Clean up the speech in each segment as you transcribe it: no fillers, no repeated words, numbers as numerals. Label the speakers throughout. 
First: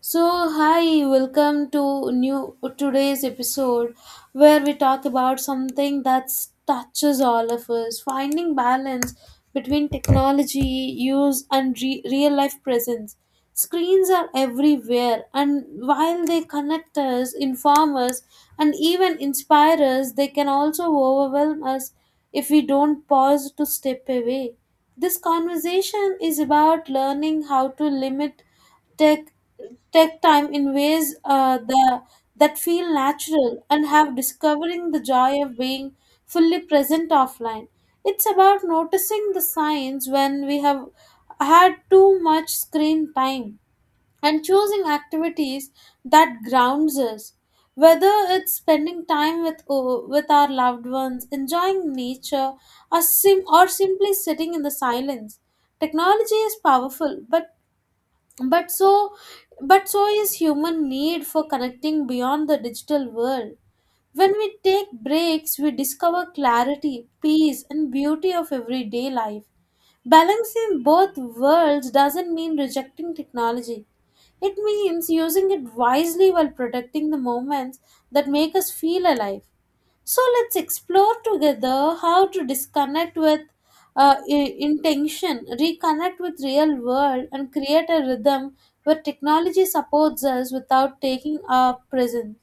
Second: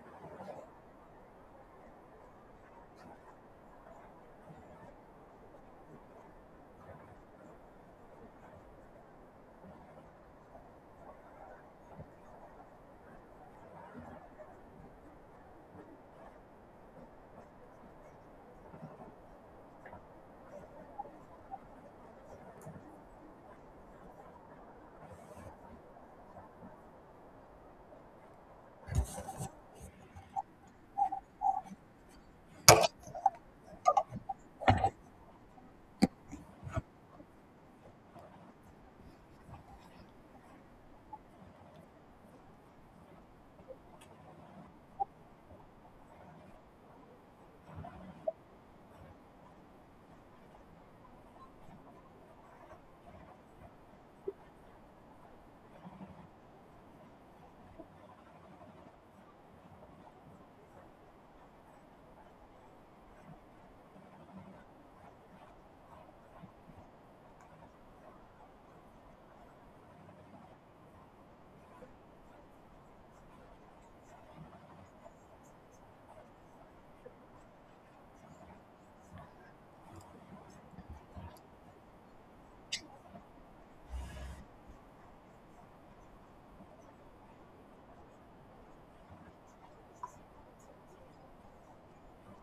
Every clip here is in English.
Speaker 1: So, hi, welcome to new today's episode where we talk about something that touches all of us, finding balance between technology use and real life presence. Screens are everywhere, and while they connect us, inform us, and even inspire us, they can also overwhelm us if we don't pause to step away. This conversation is about learning how to limit take take time in ways the that feel natural and have discovering the joy of being fully present offline. It's about noticing the signs when we have had too much screen time and choosing activities that grounds us. Whether it's spending time with our loved ones, enjoying nature, or simply sitting in the silence, technology is powerful, but so but so is human need for connecting beyond the digital world. When we take breaks, we discover clarity, peace, and beauty of everyday life. Balancing both worlds doesn't mean rejecting technology; it means using it wisely while protecting the moments that make us feel alive. So let's explore together how to disconnect with intention, reconnect with real world, and create a rhythm where technology supports us without taking our presence.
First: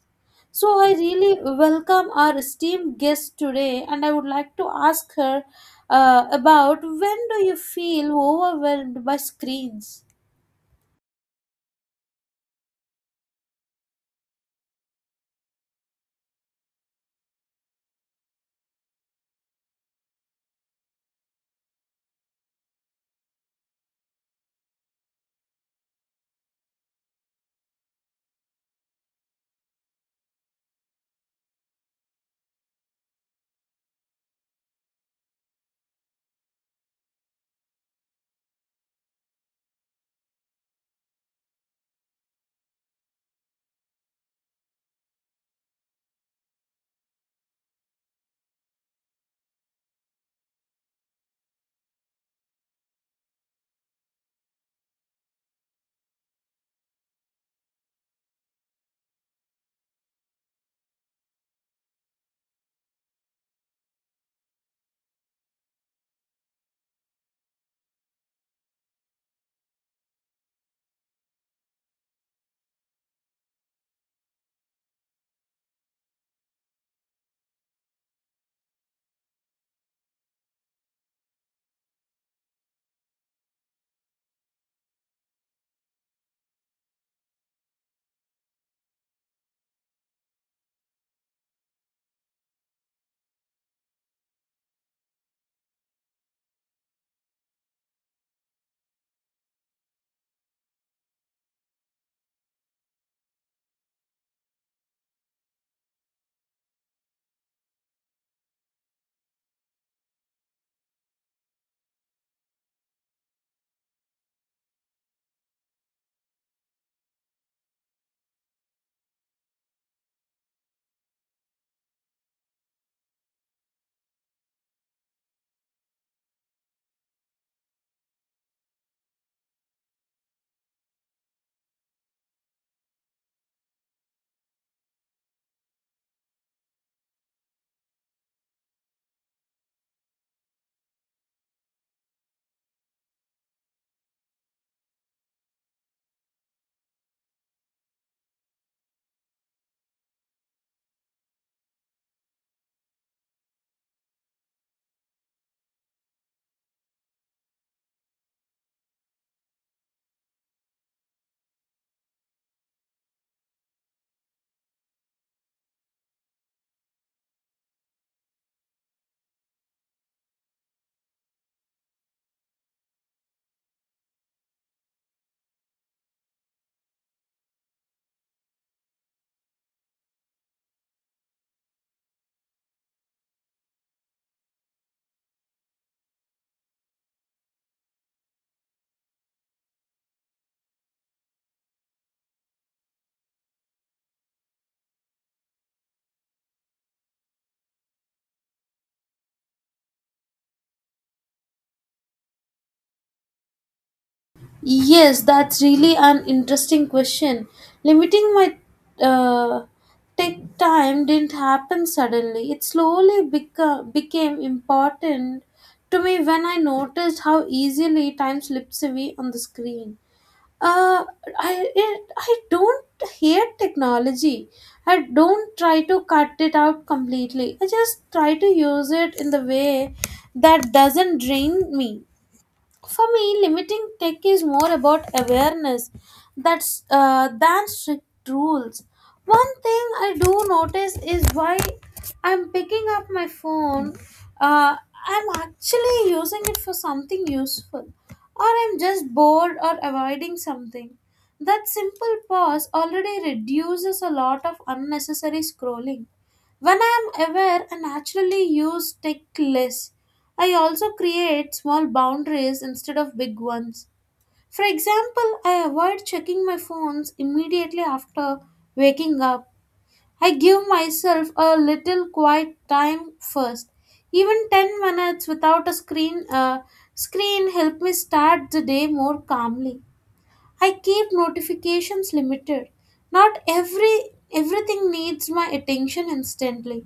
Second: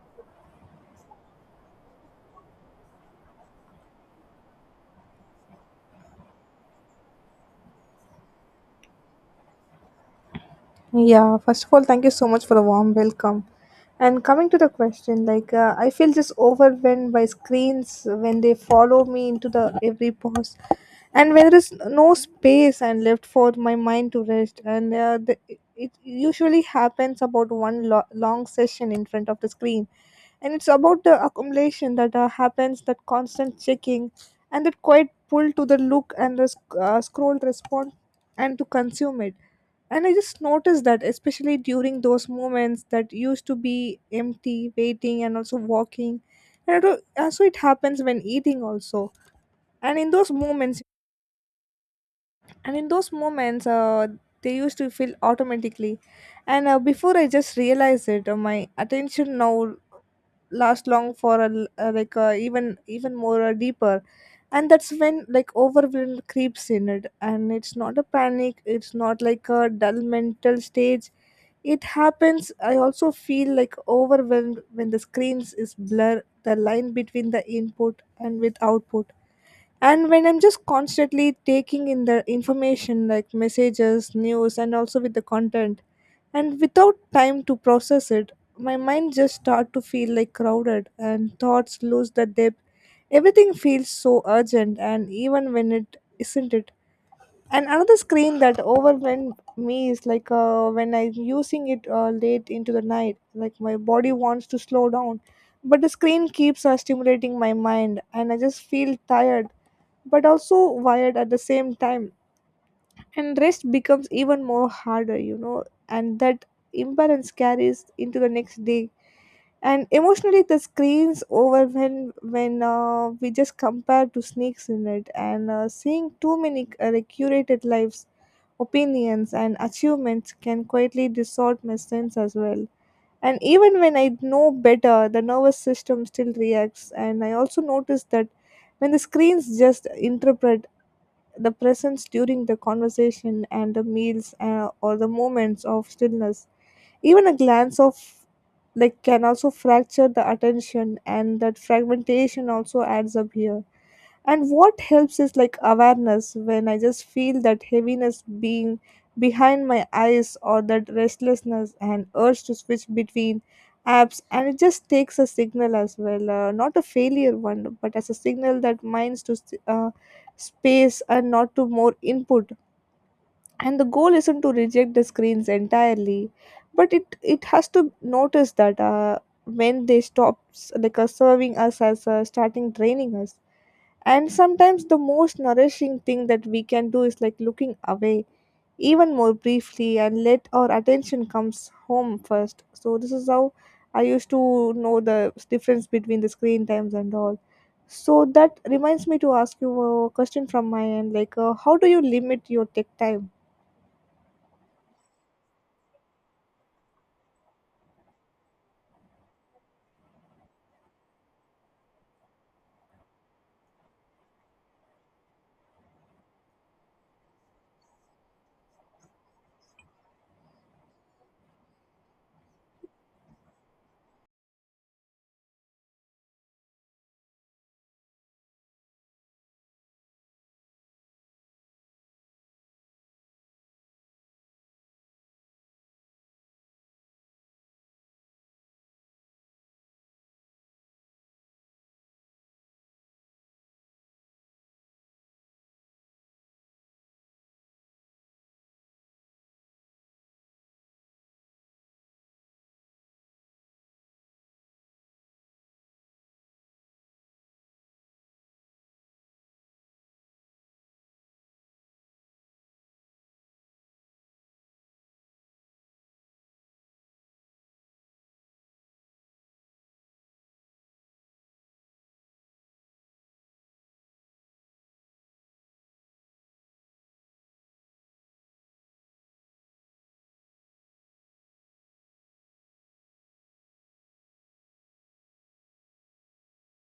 Speaker 1: So I really welcome our esteemed guest today, and I would like to ask her about, when do you feel overwhelmed by screens?
Speaker 2: Yeah, first of all, thank you so much for the warm welcome. And coming to the question, I feel just overwhelmed by screens when they follow me into the every pause, and when there is no space and left for my mind to rest, and it usually happens about long session in front of the screen, and it's about the accumulation that happens, that constant checking, and that quiet pull to the look and the scroll respond and to consume it. And I just noticed that, especially during those moments that used to be empty, waiting, and also walking. And it, al- also, so it happens when eating also. And in those moments, and in those moments, they used to feel automatically. And before I just realized it, my attention now last long for a, l- like even more deeper, and that's when like overwhelm creeps in it, and it's not a panic, it's not like a dull mental stage. It happens. I also feel like overwhelmed when the screens is blur the line between the input and with output, and when I'm just constantly taking in the information like messages, news, and also with the content, and without time to process it. My mind just start to feel like crowded and thoughts lose the depth. Everything feels so urgent and even when it isn't it. And another screen that overwhelmed me is like when I'm using it late into the night, like my body wants to slow down, but the screen keeps stimulating my mind and I just feel tired but also wired at the same time, and rest becomes even more harder, you know. And that imbalance carries into the next day. And emotionally the screens over when we just compare to snakes in it, and seeing too many curated lives, opinions, and achievements can quietly distort my sense as well. And even when I know better, the nervous system still reacts, and I also notice that when the screens just interpret the presence during the conversation and the meals, or the moments of stillness, even a glance of like can also fracture the attention, and that fragmentation also adds up here. And what helps is like awareness, when I just feel that heaviness being behind my eyes or that restlessness and urge to switch between apps. And it just takes a signal as well, not a failure one, but as a signal that minds to uh, space and not to more input. And the goal isn't to reject the screens entirely, but it has to notice that when they stops like serving us as starting draining us. And sometimes the most nourishing thing that we can do is like looking away even more briefly and let our attention comes home first. So this is how I used to know the difference between the screen times and all. So that reminds me to ask you a question from my end, how do you limit your tech time?
Speaker 1: Yes, that's really an interesting question. Limiting my uh, tech time didn't happen suddenly. It slowly became important to me when I noticed how easily time slips away on the screen. Uh, I don't hate technology. I don't try to cut it out completely. I just try to use it in the way that doesn't drain me. For me, limiting tech is more about awareness that's than strict rules. One thing I do notice is why I'm picking up my phone. Uh, I'm actually using it for something useful, or I'm just bored or avoiding something. That simple pause already reduces a lot of unnecessary scrolling. When I am aware, I naturally use tech less. I also create small boundaries instead of big ones. For example, I avoid checking my phones immediately after waking up. I give myself a little quiet time first. Even 10 minutes without a screen help me start the day more calmly. I keep notifications limited. Not everything needs my attention instantly.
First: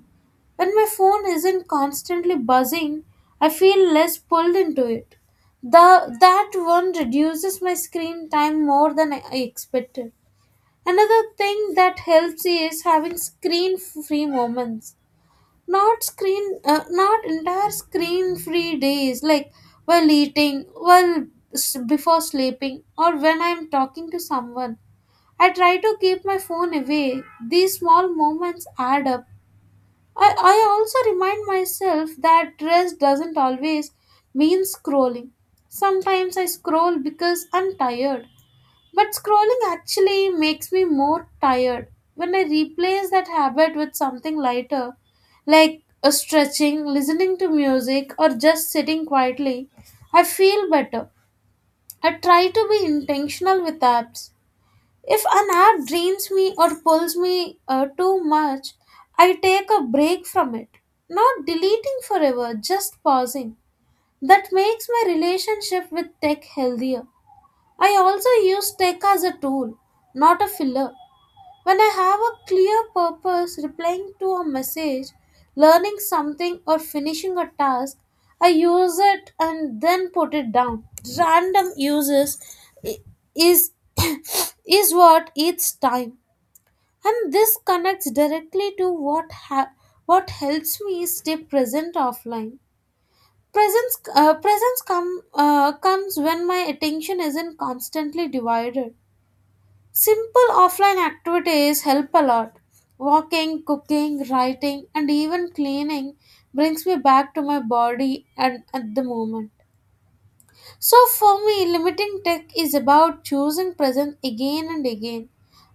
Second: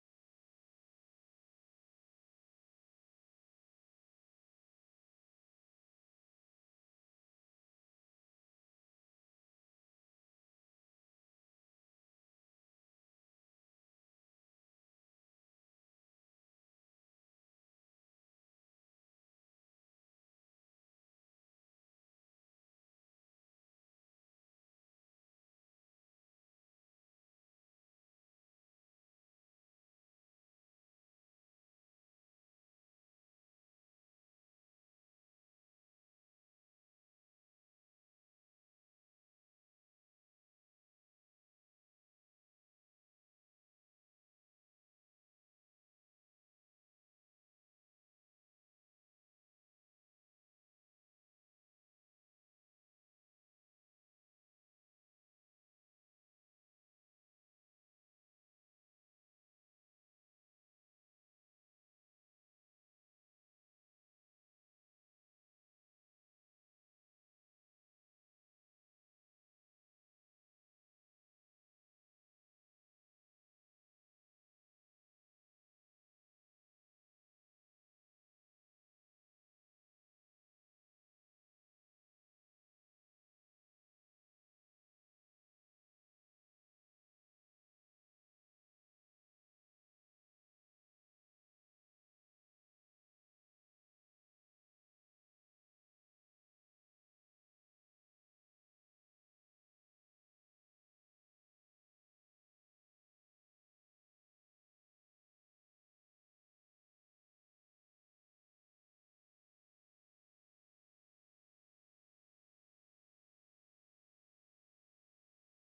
Speaker 1: When my phone isn't constantly buzzing, I feel less pulled into it. The that one reduces my screen time more than I expected. Another thing that helps is having screen free moments, not entire screen free days, like while eating, before sleeping, or when I'm talking to someone. I try to keep my phone away. These small moments add up. I also remind myself that rest doesn't always mean scrolling. Sometimes I scroll because I'm tired, but scrolling actually makes me more tired. When I replace that habit with something lighter, like a stretching, listening to music, or just sitting quietly, I feel better. I try to be intentional with apps. If an app drains me or pulls me too much, I take a break from it. Not deleting forever, just pausing. That makes my relationship with tech healthier. I also use tech as a tool, not a filler. When I have a clear purpose, replying to a message, learning something, or finishing a task, I use it and then put it down. Random uses i- is is what eats time, and this connects directly to what helps me stay present offline. Presence comes when my attention isn't constantly divided. Simple offline activities help a lot. Walking, cooking, writing, and even cleaning brings me back to my body and at the moment. So for me, limiting tech is about choosing present again and again.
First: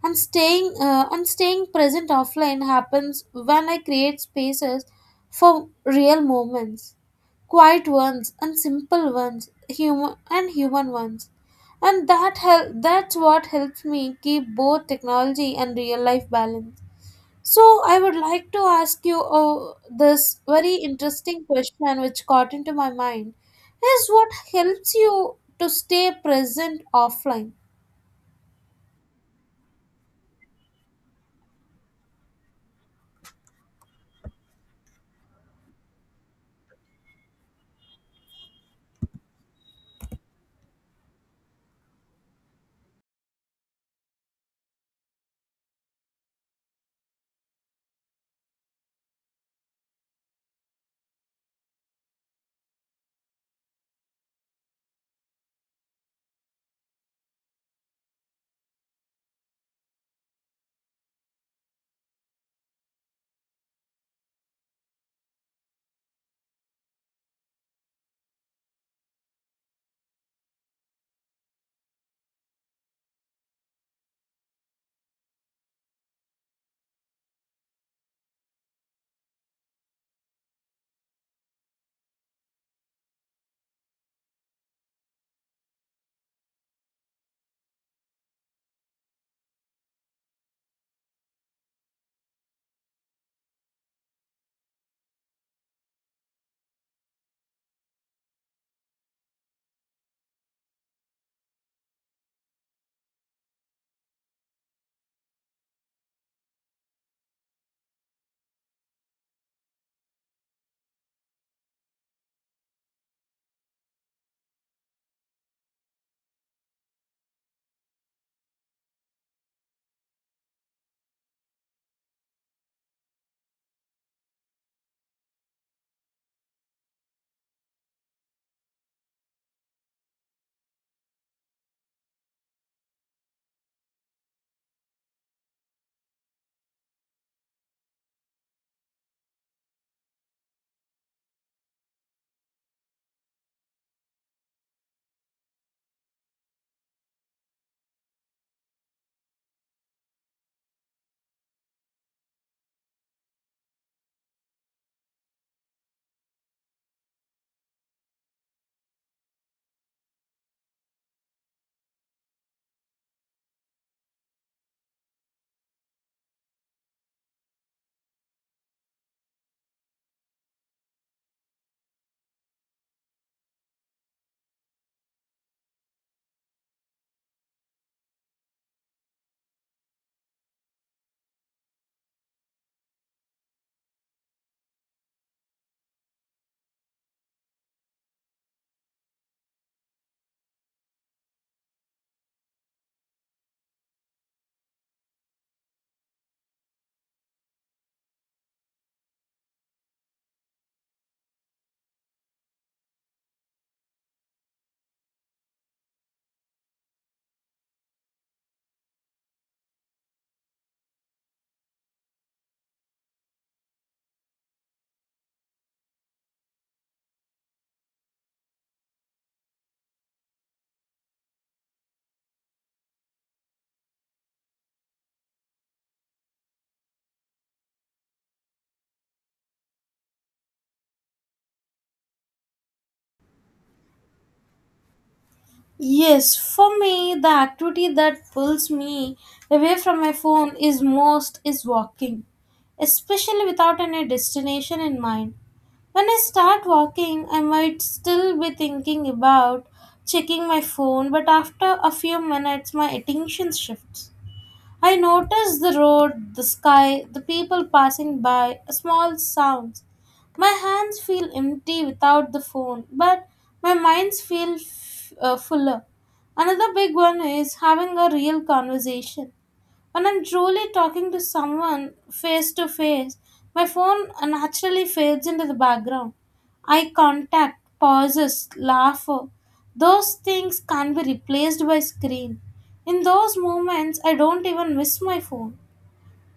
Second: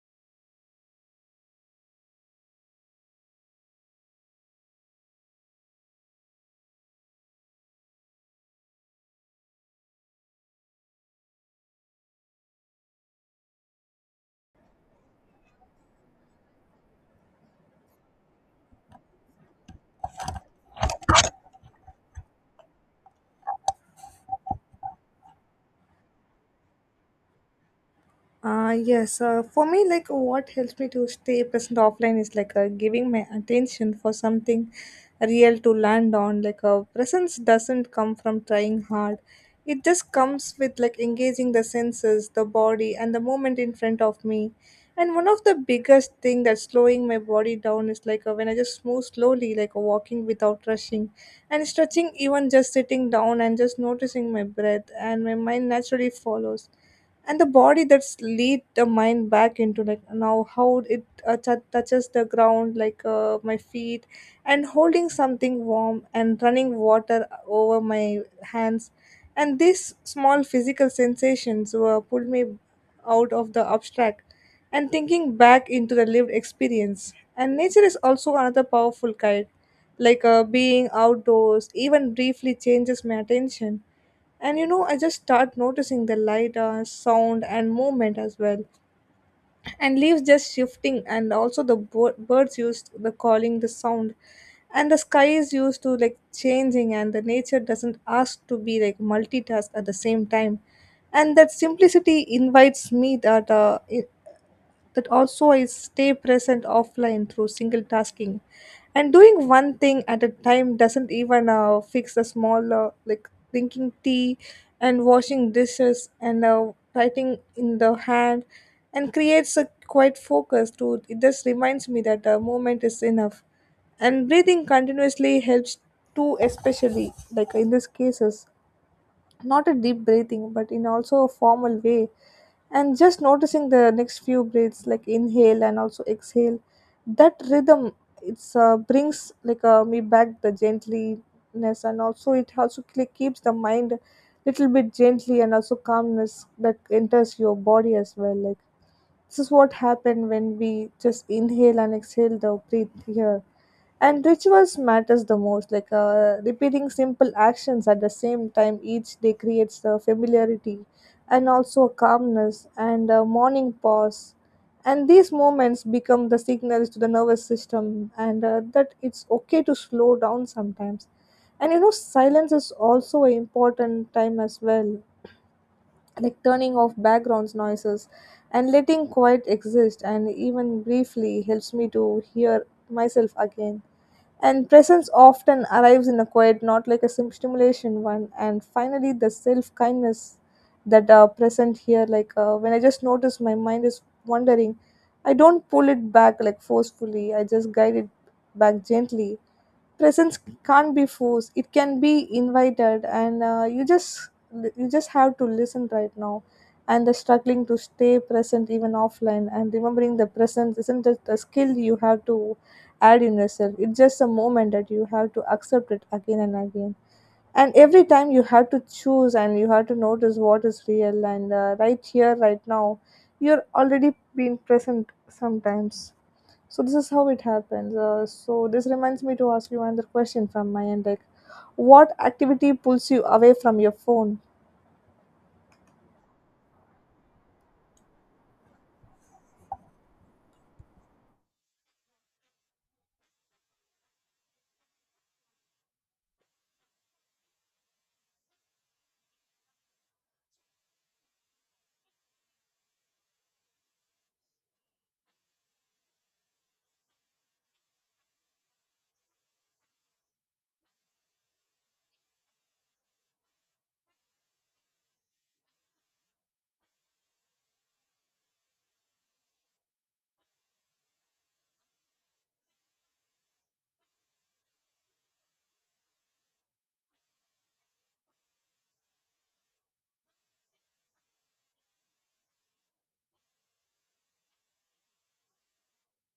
Speaker 1: And staying present offline happens when I create spaces for real moments, quiet ones and simple ones, human and human ones. And that's what helps me keep both technology and real life balance. So, I would like to ask you this very interesting question which caught into my mind, is what helps you to stay present offline?
Speaker 2: Yes, for me, like what helps me to stay present offline is giving my attention for something real to land on. Presence doesn't come from trying hard, it just comes with like engaging the senses, the body, and the moment in front of me. And one of the biggest thing that's slowing my body down is when I just move slowly, walking without rushing, and stretching, even just sitting down and just noticing my breath, and my mind naturally follows. And the body that's lead the mind back into like now how it touches the ground, my feet and holding something warm and running water over my hands. And these small physical sensations were pulled me out of the abstract and thinking back into the lived experience. And nature is also another powerful guide, being outdoors even briefly changes my attention, and you know, I just start noticing the light, sound, and movement as well. And leaves just shifting, and also the birds used the calling, the sound, and the sky is used to like changing, and the nature doesn't ask to be like multitask at the same time. And that simplicity invites me that that also I stay present offline through single tasking. And doing one thing at a time doesn't even fix the smaller, like drinking tea and washing dishes and writing in the hand, and creates a quiet focus to it. Just reminds me that the moment is enough. And breathing continuously helps too, especially like in these cases, not a deep breathing but in also a formal way, and just noticing the next few breaths like inhale and also exhale. That rhythm, it's brings me back the gentleness, and also it also keeps the mind little bit gently and also calmness that enters your body as well, like this is what happened when we just inhale and exhale the breath here. And rituals matters the most, repeating simple actions at the same time each day creates the familiarity and also a calmness and a morning pause. And these moments become the signals to the nervous system, and that it's okay to slow down sometimes. And you know, silence is also an important time as well, like turning off background noises and letting quiet exist, and even briefly helps me to hear myself again. And presence often arrives in a quiet, not like a stimulation one. And finally the self kindness that are present here, when I just notice my mind is wandering, I don't pull it back like forcefully, I just guide it back gently. Presence can't be forced, it can be invited, and you just have to listen right now. And the struggling to stay present even offline, and remembering the present isn't just a skill you have to add in yourself, it's just a moment that you have to accept it again and again. And every time you have to choose, and you have to notice what is real, and right here right now you're already being present sometimes. So this is how it happens. So this reminds me to ask you another question from my end, like, what activity pulls you away from your phone?
Speaker 1: Yes, for me, the activity that pulls me away from my phone is most is walking, especially without any destination in mind. When I start walking, I might still be thinking about checking my phone, but after a few minutes, my attention shifts. I noticed the road, the sky, the people passing by, small sounds. My hands feel empty without the phone, but my minds feel fuller. Another big one is having a real conversation. When I'm truly talking to someone face to face, my phone naturally fades into the background. Eye contact, pauses, laughter, those things can't be replaced by screen. In those moments, I don't even miss my phone.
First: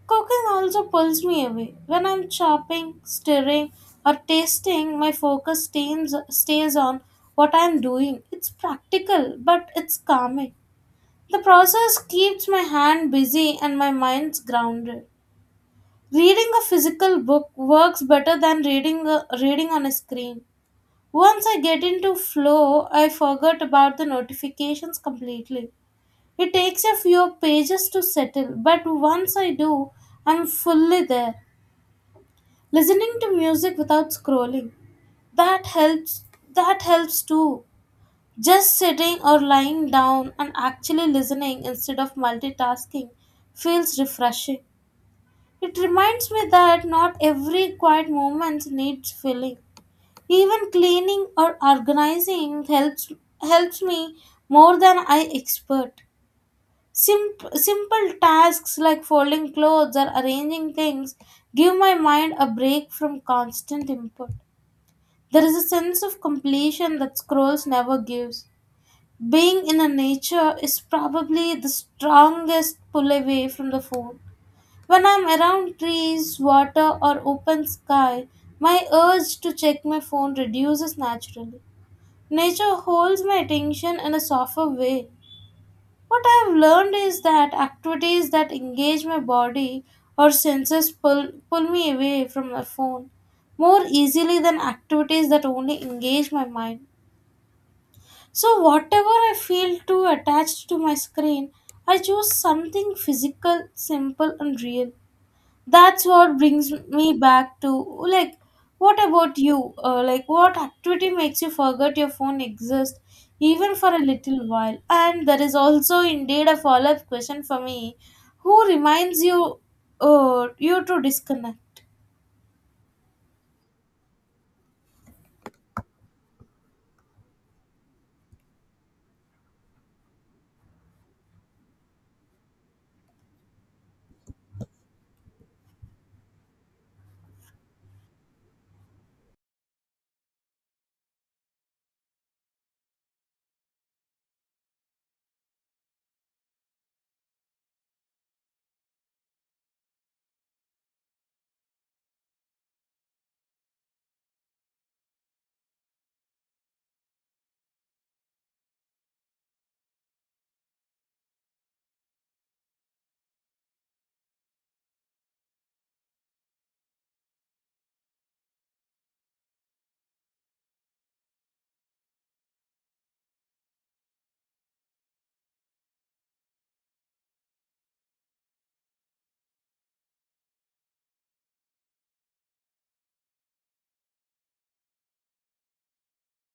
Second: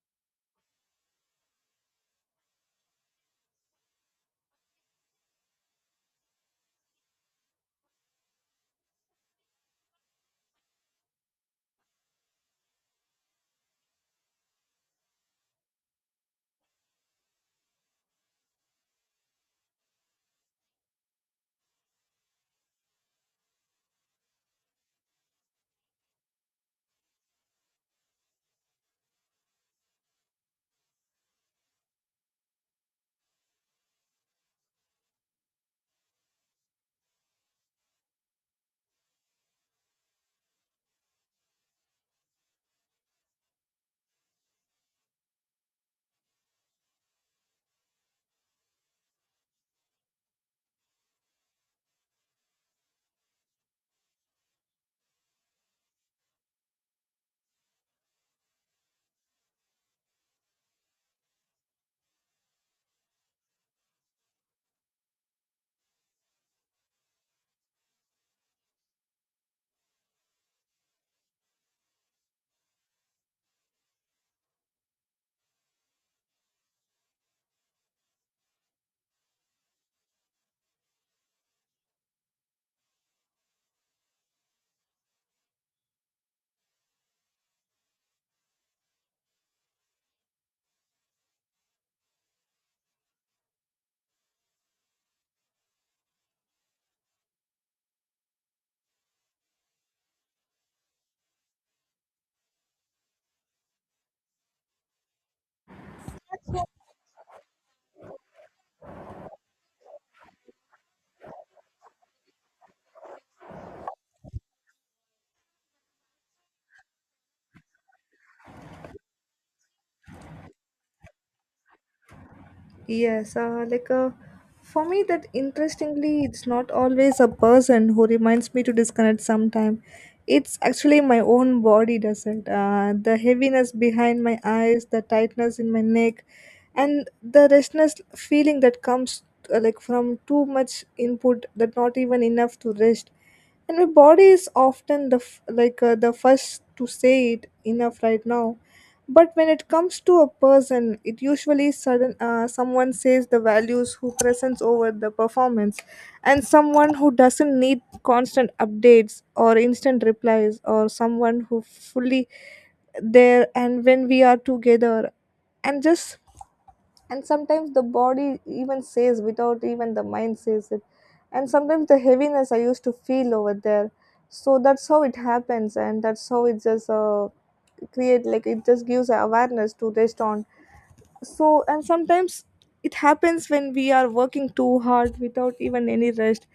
Speaker 1: Cooking also pulls me away. When I'm chopping, stirring, or tasting, my focus stays on what I'm doing. It's practical, but it's calming. The process keeps my hand busy and my mind's grounded. Reading a physical book works better than reading on a screen. Once I get into flow, I forget about the notifications completely. It takes a few pages to settle, but once I do, I'm fully there. Listening to music without scrolling. That helps that helps too. Just sitting or lying down and actually listening instead of multitasking feels refreshing. It reminds me that not every quiet moment needs filling. Even cleaning or organizing helps me more than I expect. Simple tasks like folding clothes or arranging things give my mind a break from constant input. There is a sense of completion that scrolls never gives. Being in the nature is probably the strongest pull away from the phone. When I'm around trees, water, or open sky, my urge to check my phone reduces naturally. Nature holds my attention in a softer way. What I've learned is that activities that engage my body or senses pull me away from my phone more easily than activities that only engage my mind. So, whatever I feel too attached to my screen, I choose something physical, simple, and real. That's what brings me back to like, what about you? What activity makes you forget your phone exists even for a little while? And there is also indeed a follow up question for me, who reminds you to disconnect?
Speaker 2: Yes, for me, that interestingly, it's not always a person who reminds me to disconnect sometime. It's actually my own body does it. The heaviness behind my eyes, the tightness in my neck, and the restless feeling that comes from too much input, that not even enough to rest. And my body is often the the first to say it enough right now. But when it comes to a person, it usually sudden someone says the values who presents over the performance, and someone who doesn't need constant updates or instant replies, or someone who fully there and when we are together, and just and sometimes the body even says without even the mind says it, and sometimes the heaviness I used to feel over there. So that's how it happens, and that's how it just create like it just gives awareness to rest on. So and sometimes it happens when we are working too hard without even any rest,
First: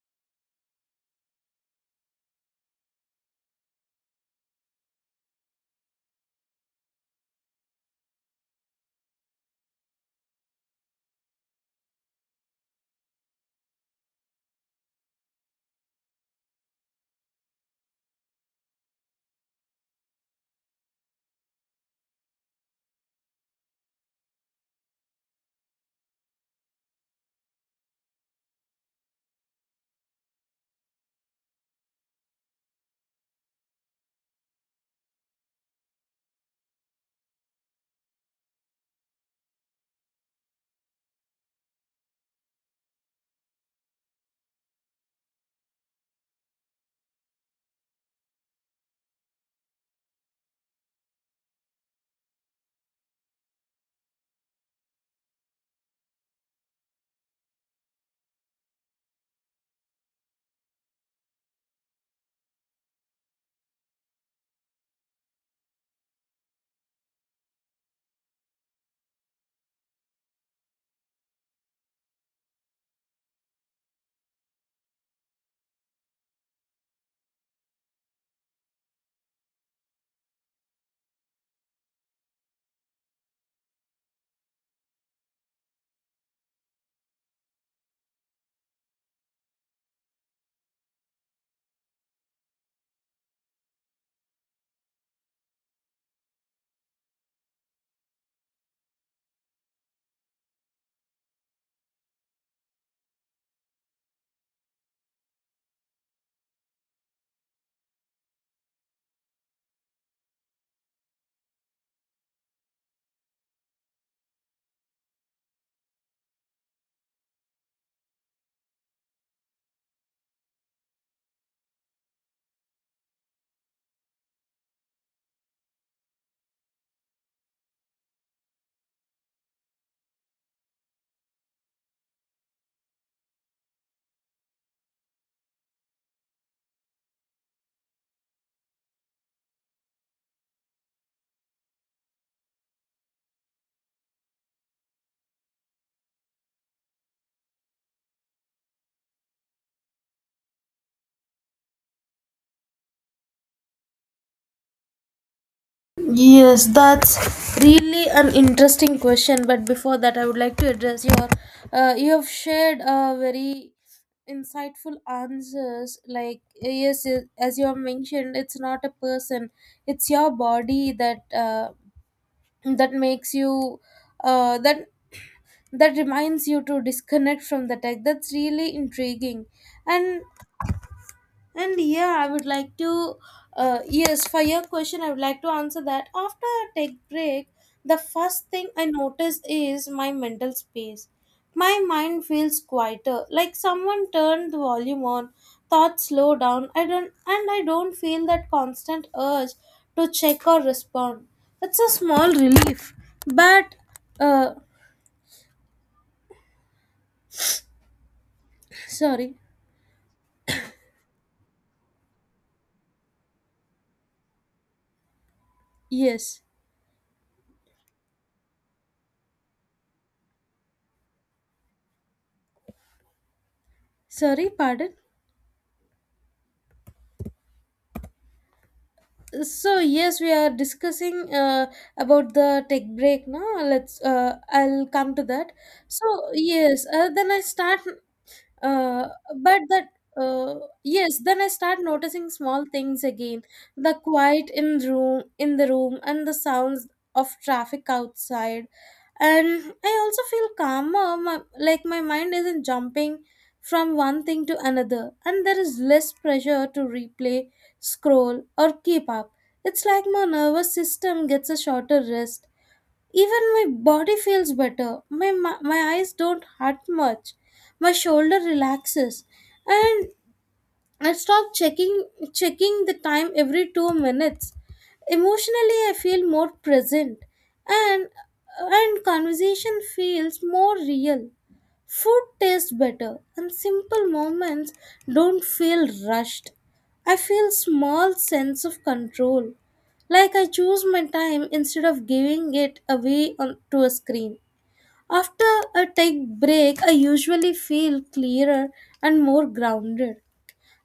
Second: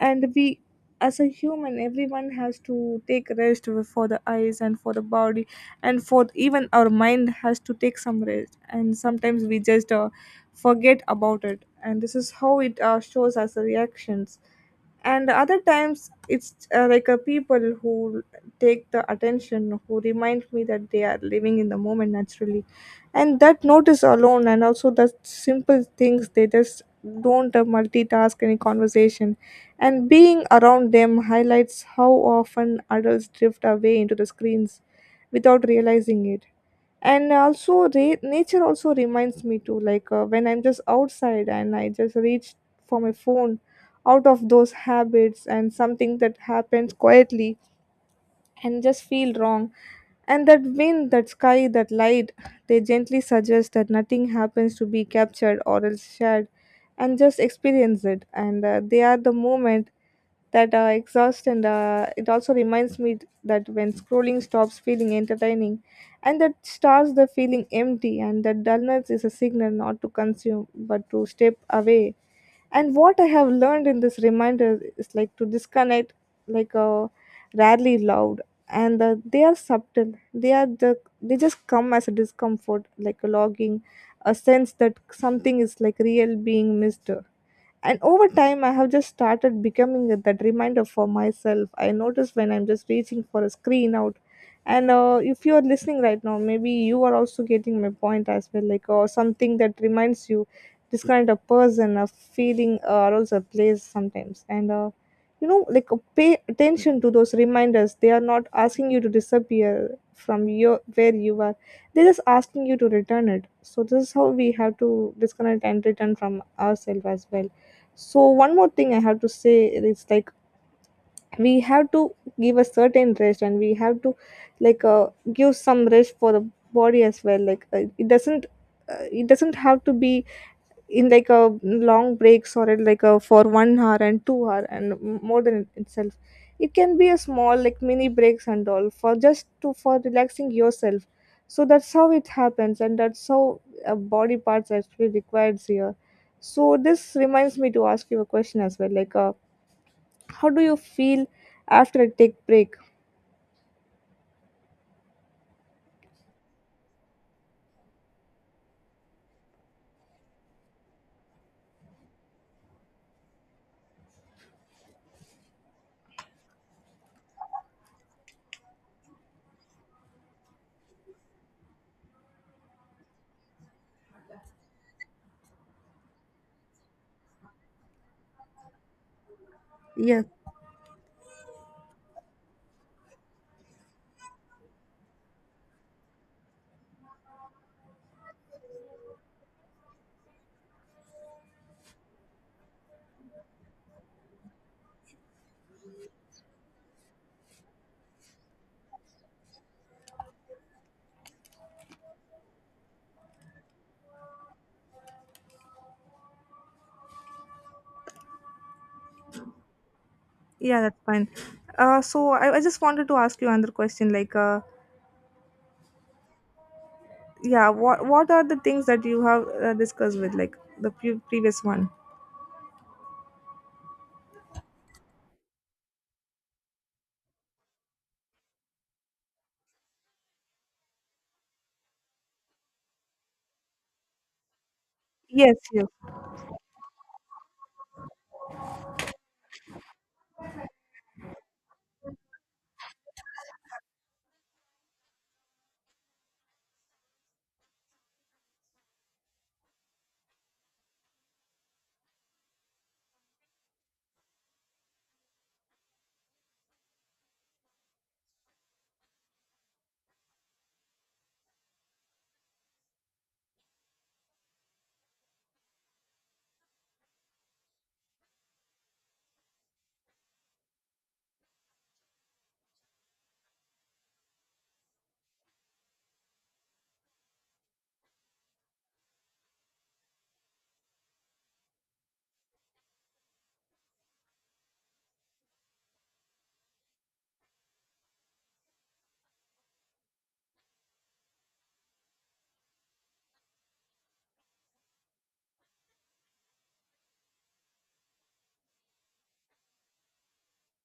Speaker 2: and we as a human everyone has to take rest for the eyes and for the body, and for even our mind has to take some rest, and sometimes we just forget about it, and this is how it shows as the reactions. And other times it's like a people who take the attention who remind me that they are living in the moment naturally, and that notice alone, and also the simple things they just don't multitask any conversation. And being around them highlights how often adults drift away into the screens without realizing it. And also nature also reminds me too. Like when I'm just outside and I just reach for my phone out of those habits, and something that happens quietly and just feel wrong. And that wind, that sky, that light, they gently suggest that nothing happens to be captured or else shared, and just experience it. And They are the moment that exhaust, and it also reminds me that when scrolling stops feeling entertaining, and that starts the feeling empty, and that dullness is a signal not to consume but to step away. And what I have learned in this reminder is like to disconnect, like uh, rarely loud. And they are subtle, they are they just come as a discomfort like a logging, a sense that something is like real being missed. And over time I have just started becoming that reminder for myself. I notice when I'm just reaching for a screen out. And if you're listening right now, maybe you are also getting my point as well, like or something that reminds you, this kind of person, a feeling, or also a place sometimes. And you know like Pay attention to those reminders. They are not asking you to disappear from your where you are, they're just asking you to return it. So this is how we have to disconnect and return from ourselves as well. So one more thing I have to say is like we have to give a certain rest, and we have to give some rest for the body as well. It doesn't, it doesn't have to be in like a long breaks or in like a for 1 hour and 2 hour and more than itself. It can be a small like mini breaks and all for just to for relaxing yourself. So that's how it happens, and that's how body parts actually required here. So this reminds me to ask you a question as well, how do you feel after a take break?
Speaker 1: Yes, that's really an interesting question. But before that, I would like to address your. You have shared a very insightful answers. Like yes, yes, as you have mentioned, it's not a person; it's your body that makes you uh, that that reminds you to disconnect from the tech. That's really intriguing, and
Speaker 2: Yeah.
Speaker 1: yeah, I would like to, yes, for your question, I would like to answer that. After a tech break, the first thing I notice is my mental space. My mind feels quieter, like someone turned the volume on, thoughts slow down, I don't feel that constant urge to check or respond. It's a small relief, but, uh, sorry,
Speaker 2: Yeah, that's fine. So I just wanted to ask you another question,
Speaker 1: yes,
Speaker 2: yeah, what are the things that you have discussed with like the previous one?
Speaker 1: sorry, pardon. So yes, we are discussing about the tech break. Now let's I'll come to that.
Speaker 2: Yes, yes.
Speaker 1: So yes, then I start uh, but that uh, yes, then I start noticing small things again, the quiet in room in the room and the sounds of traffic outside. And I also feel calmer. My mind isn't jumping from one thing to another and there is less pressure to replay, scroll, or keep up. It's like my nervous system gets a shorter rest. Even my body feels better. My eyes don't hurt much. My shoulder relaxes. And I stop checking the time every 2 minutes. Emotionally, I feel more present, and and conversation feels more real. Food tastes better and simple moments don't feel rushed. I feel small sense of control. Like I choose my time instead of giving to a screen. After a take break, I usually feel clearer and more grounded.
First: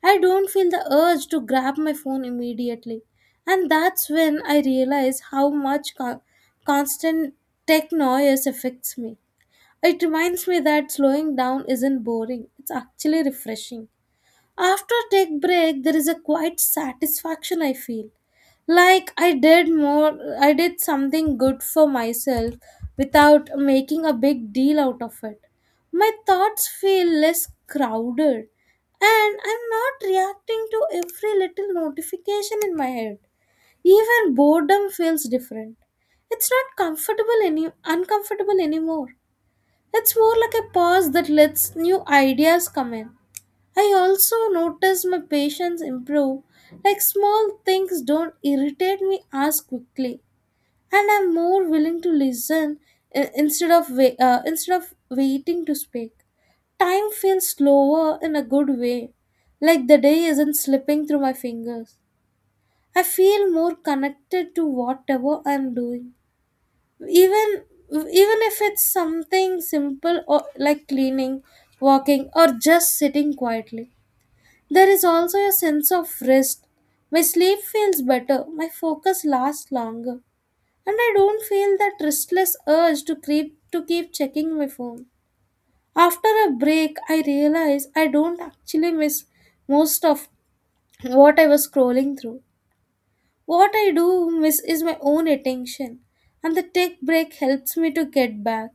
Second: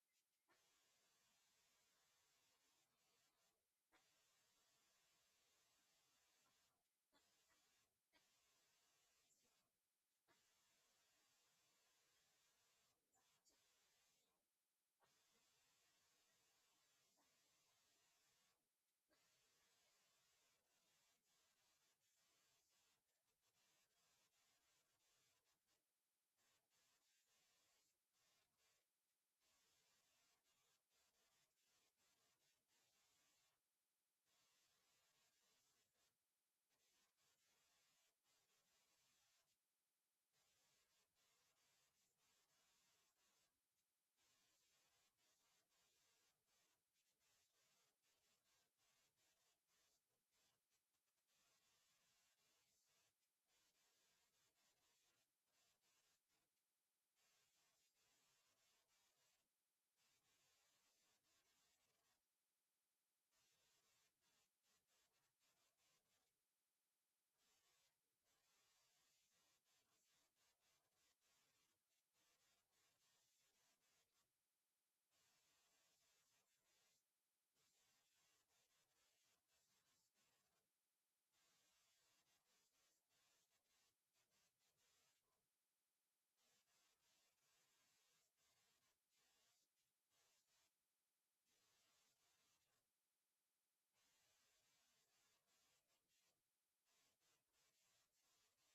Speaker 1: I don't feel the urge to grab my phone immediately. And that's when I realize how much constant tech noise affects me. It reminds me that slowing down isn't boring, it's actually refreshing. After a tech break, there is a quiet satisfaction I feel. I did something good for myself without making a big deal out of it. My thoughts feel less crowded and I'm not reacting to every little notification in my head. Even boredom feels different. It's not comfortable any uncomfortable anymore. It's more like a pause that lets new ideas come in. I also notice my patience improve, like small things don't irritate me as quickly, and I'm more willing to listen instead of waiting to speak. Time feels slower in a good way, like the day isn't slipping through my fingers. I feel more connected to whatever I'm doing, even even if it's something simple or like cleaning, walking, or just sitting quietly. There is also a sense of rest. My sleep feels better, my focus lasts longer, and I don't feel that restless urge to creep to keep checking my phone. After a break, I realize I don't actually miss most of what I was scrolling through. What I do miss is my own attention, and the tech break helps me to get back.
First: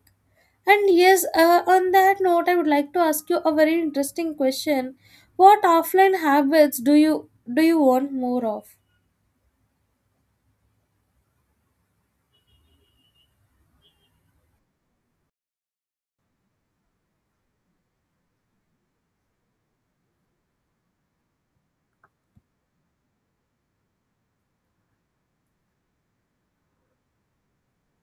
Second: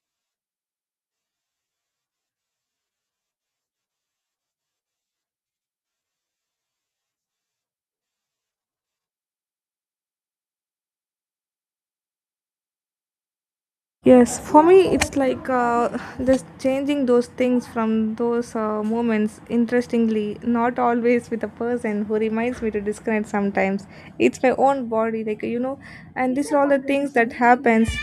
Speaker 1: And yes, on that note, I would like to ask you a very interesting question. What offline habits do you want more of?
Speaker 2: Yes, for me it's just changing those things from those moments, interestingly not always with a person who reminds me to disconnect. Sometimes it's my own body, like you know. And these are all the things that happens,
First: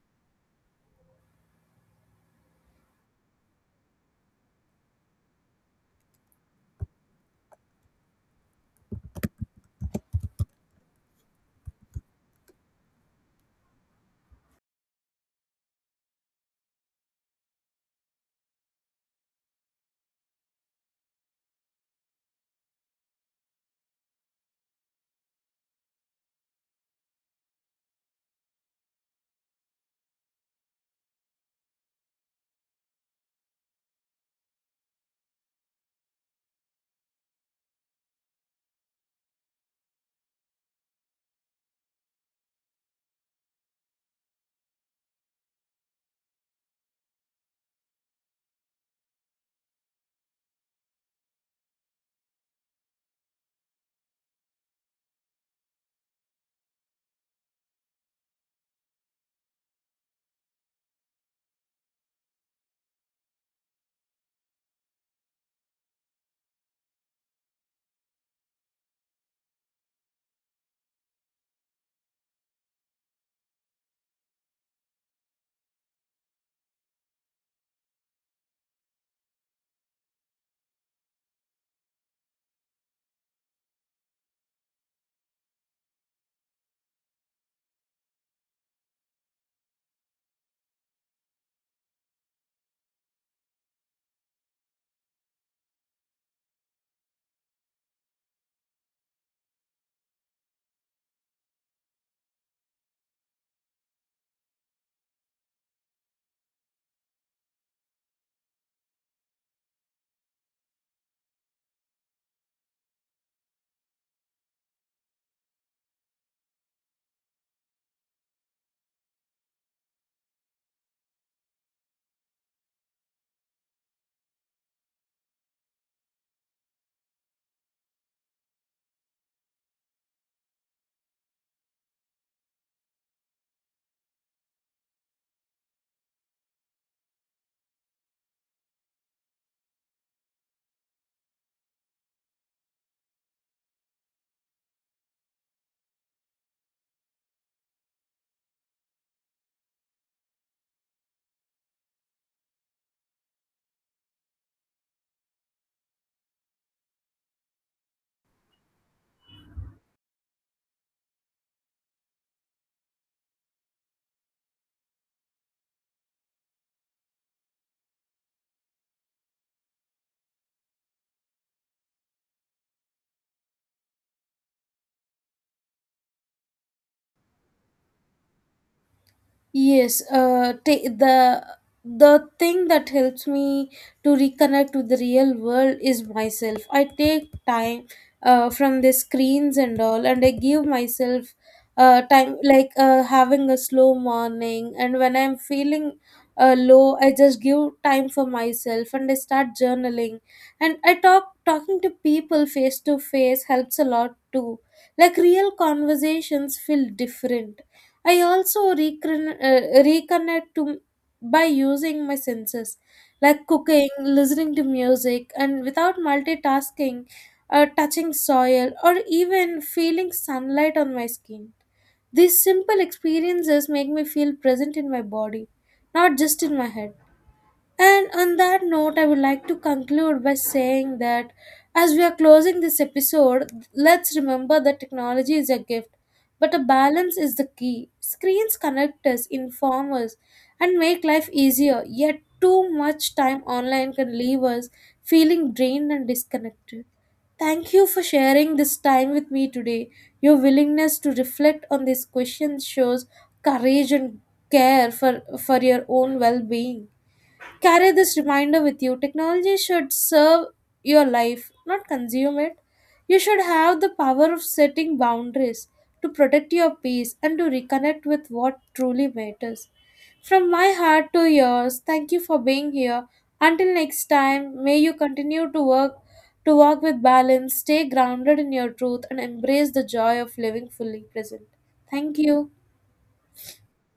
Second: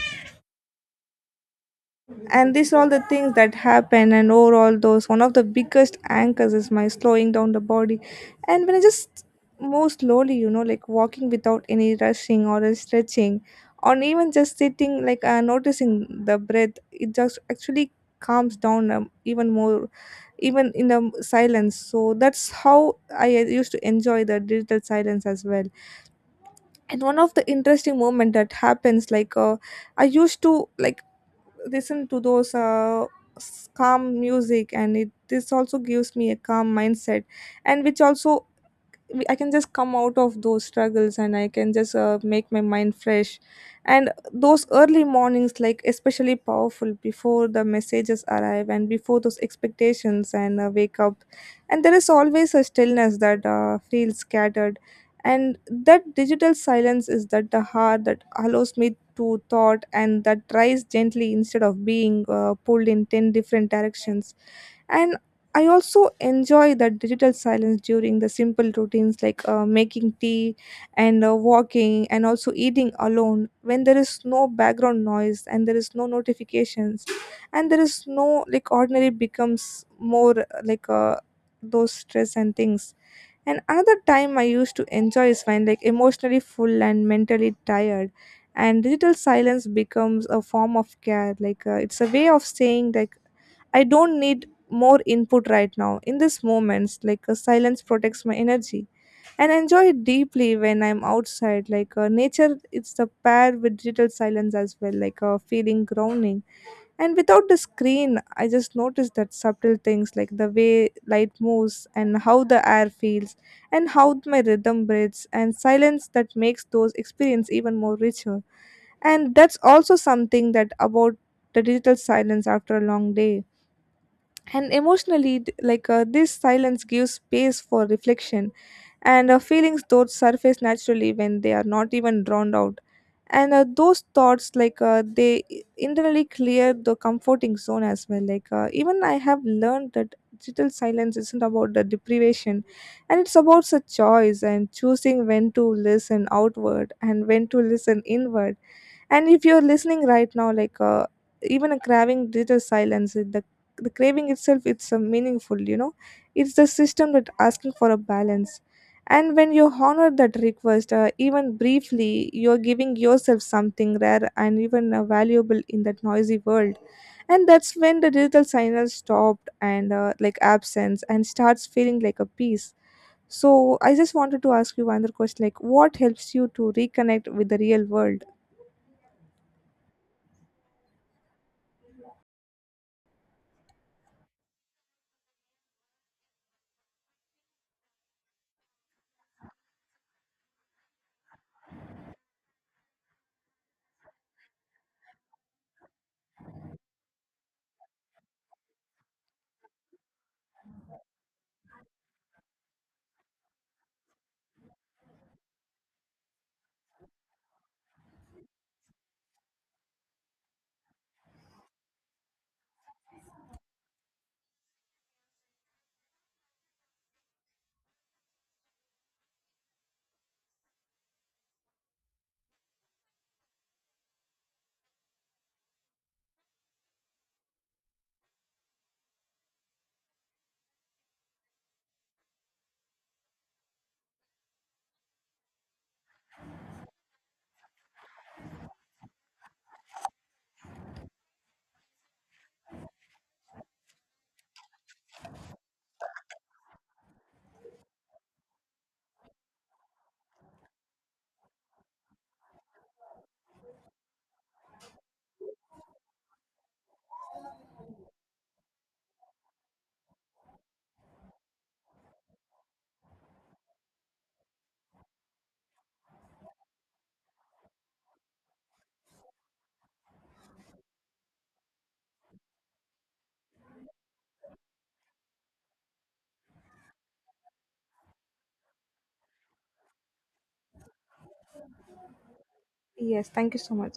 Speaker 2: and these are all the things that happen. And overall those one of the biggest anchors is my slowing down the body. And when I just move slowly, you know, like walking without any rushing or a stretching, or even just sitting, noticing the breath, it just actually calms down, even more, even in the silence. So that's how I used to enjoy the digital silence as well. And one of the interesting moment that happens I used to like listen to those calm music, and it this also gives me a calm mindset. And which also I can just come out of those struggles, and I can just make my mind fresh. And those early mornings, like especially powerful before the messages arrive and before those expectations and wake up. And there is always a stillness that feels scattered. And that digital silence is that the heart that allows me to thought and that rise gently instead of being pulled in 10 different directions. And I also enjoy that digital silence during the simple routines, making tea and walking and also eating alone, when there is no background noise and there is no notifications and there is no like ordinary becomes more those stress and things. And another time I used to enjoy is when like emotionally full and mentally tired, and digital silence becomes a form of care, it's a way of saying like I don't need more input right now. In these moments, silence protects my energy, and I enjoy it deeply when I'm outside. Nature, it's the pair with digital silence as well, feeling grounding. And without the screen, I just notice that subtle things, like the way light moves and how the air feels, and how my rhythm breathes, and silence that makes those experience even more richer. And that's also something that about the digital silence after a long day and emotionally this silence gives space for reflection, and feelings those surface naturally when they are not even drawn out. And those thoughts internally clear the comforting zone as well, even I have learned that digital silence isn't about the deprivation, and it's about a choice and choosing when to listen outward and when to listen inward. And if you're listening right now, even a craving digital silence, the craving itself, it's meaningful. You know, it's the system that asking for a balance. And when you honor that request, even briefly, you're giving yourself something rare and even valuable in that noisy world. And that's when the digital signal stopped, and like absence and starts feeling like a piece. So I just wanted to ask you another question, like what helps you to reconnect with the real world?
Speaker 1: Yes, the thing that helps me to reconnect with the real world is myself. I take time from the screens and all, and I give myself time, having a slow morning. And when I'm feeling low, I just give time for myself, and I start journaling. And I talk talking to people face to face helps a lot too. Like real conversations feel different. I also reconnect to by using my senses, like cooking, listening to music, and without multitasking, touching soil, or even feeling sunlight on my skin. These simple experiences make me feel present in my body, not just in my head. And on that note, I would like to conclude by saying that as we are closing this episode, let's remember that technology is a gift, but a balance is the key. Screens connect us, inform us, and make life easier, yet, too much time online can leave us feeling drained and disconnected. Thank you for sharing this time with me today. Your willingness to reflect on these questions shows courage and care for your own well being. Carry this reminder with you. Technology should serve your life, not consume it. You should have the power of setting boundaries to protect your peace and to reconnect with what truly matters. From my heart to yours, thank you for being here. Until next time, may you continue to walk with balance, stay grounded in your truth and embrace the joy of living fully present. Thank you.
Speaker 2: Yes, thank you so much.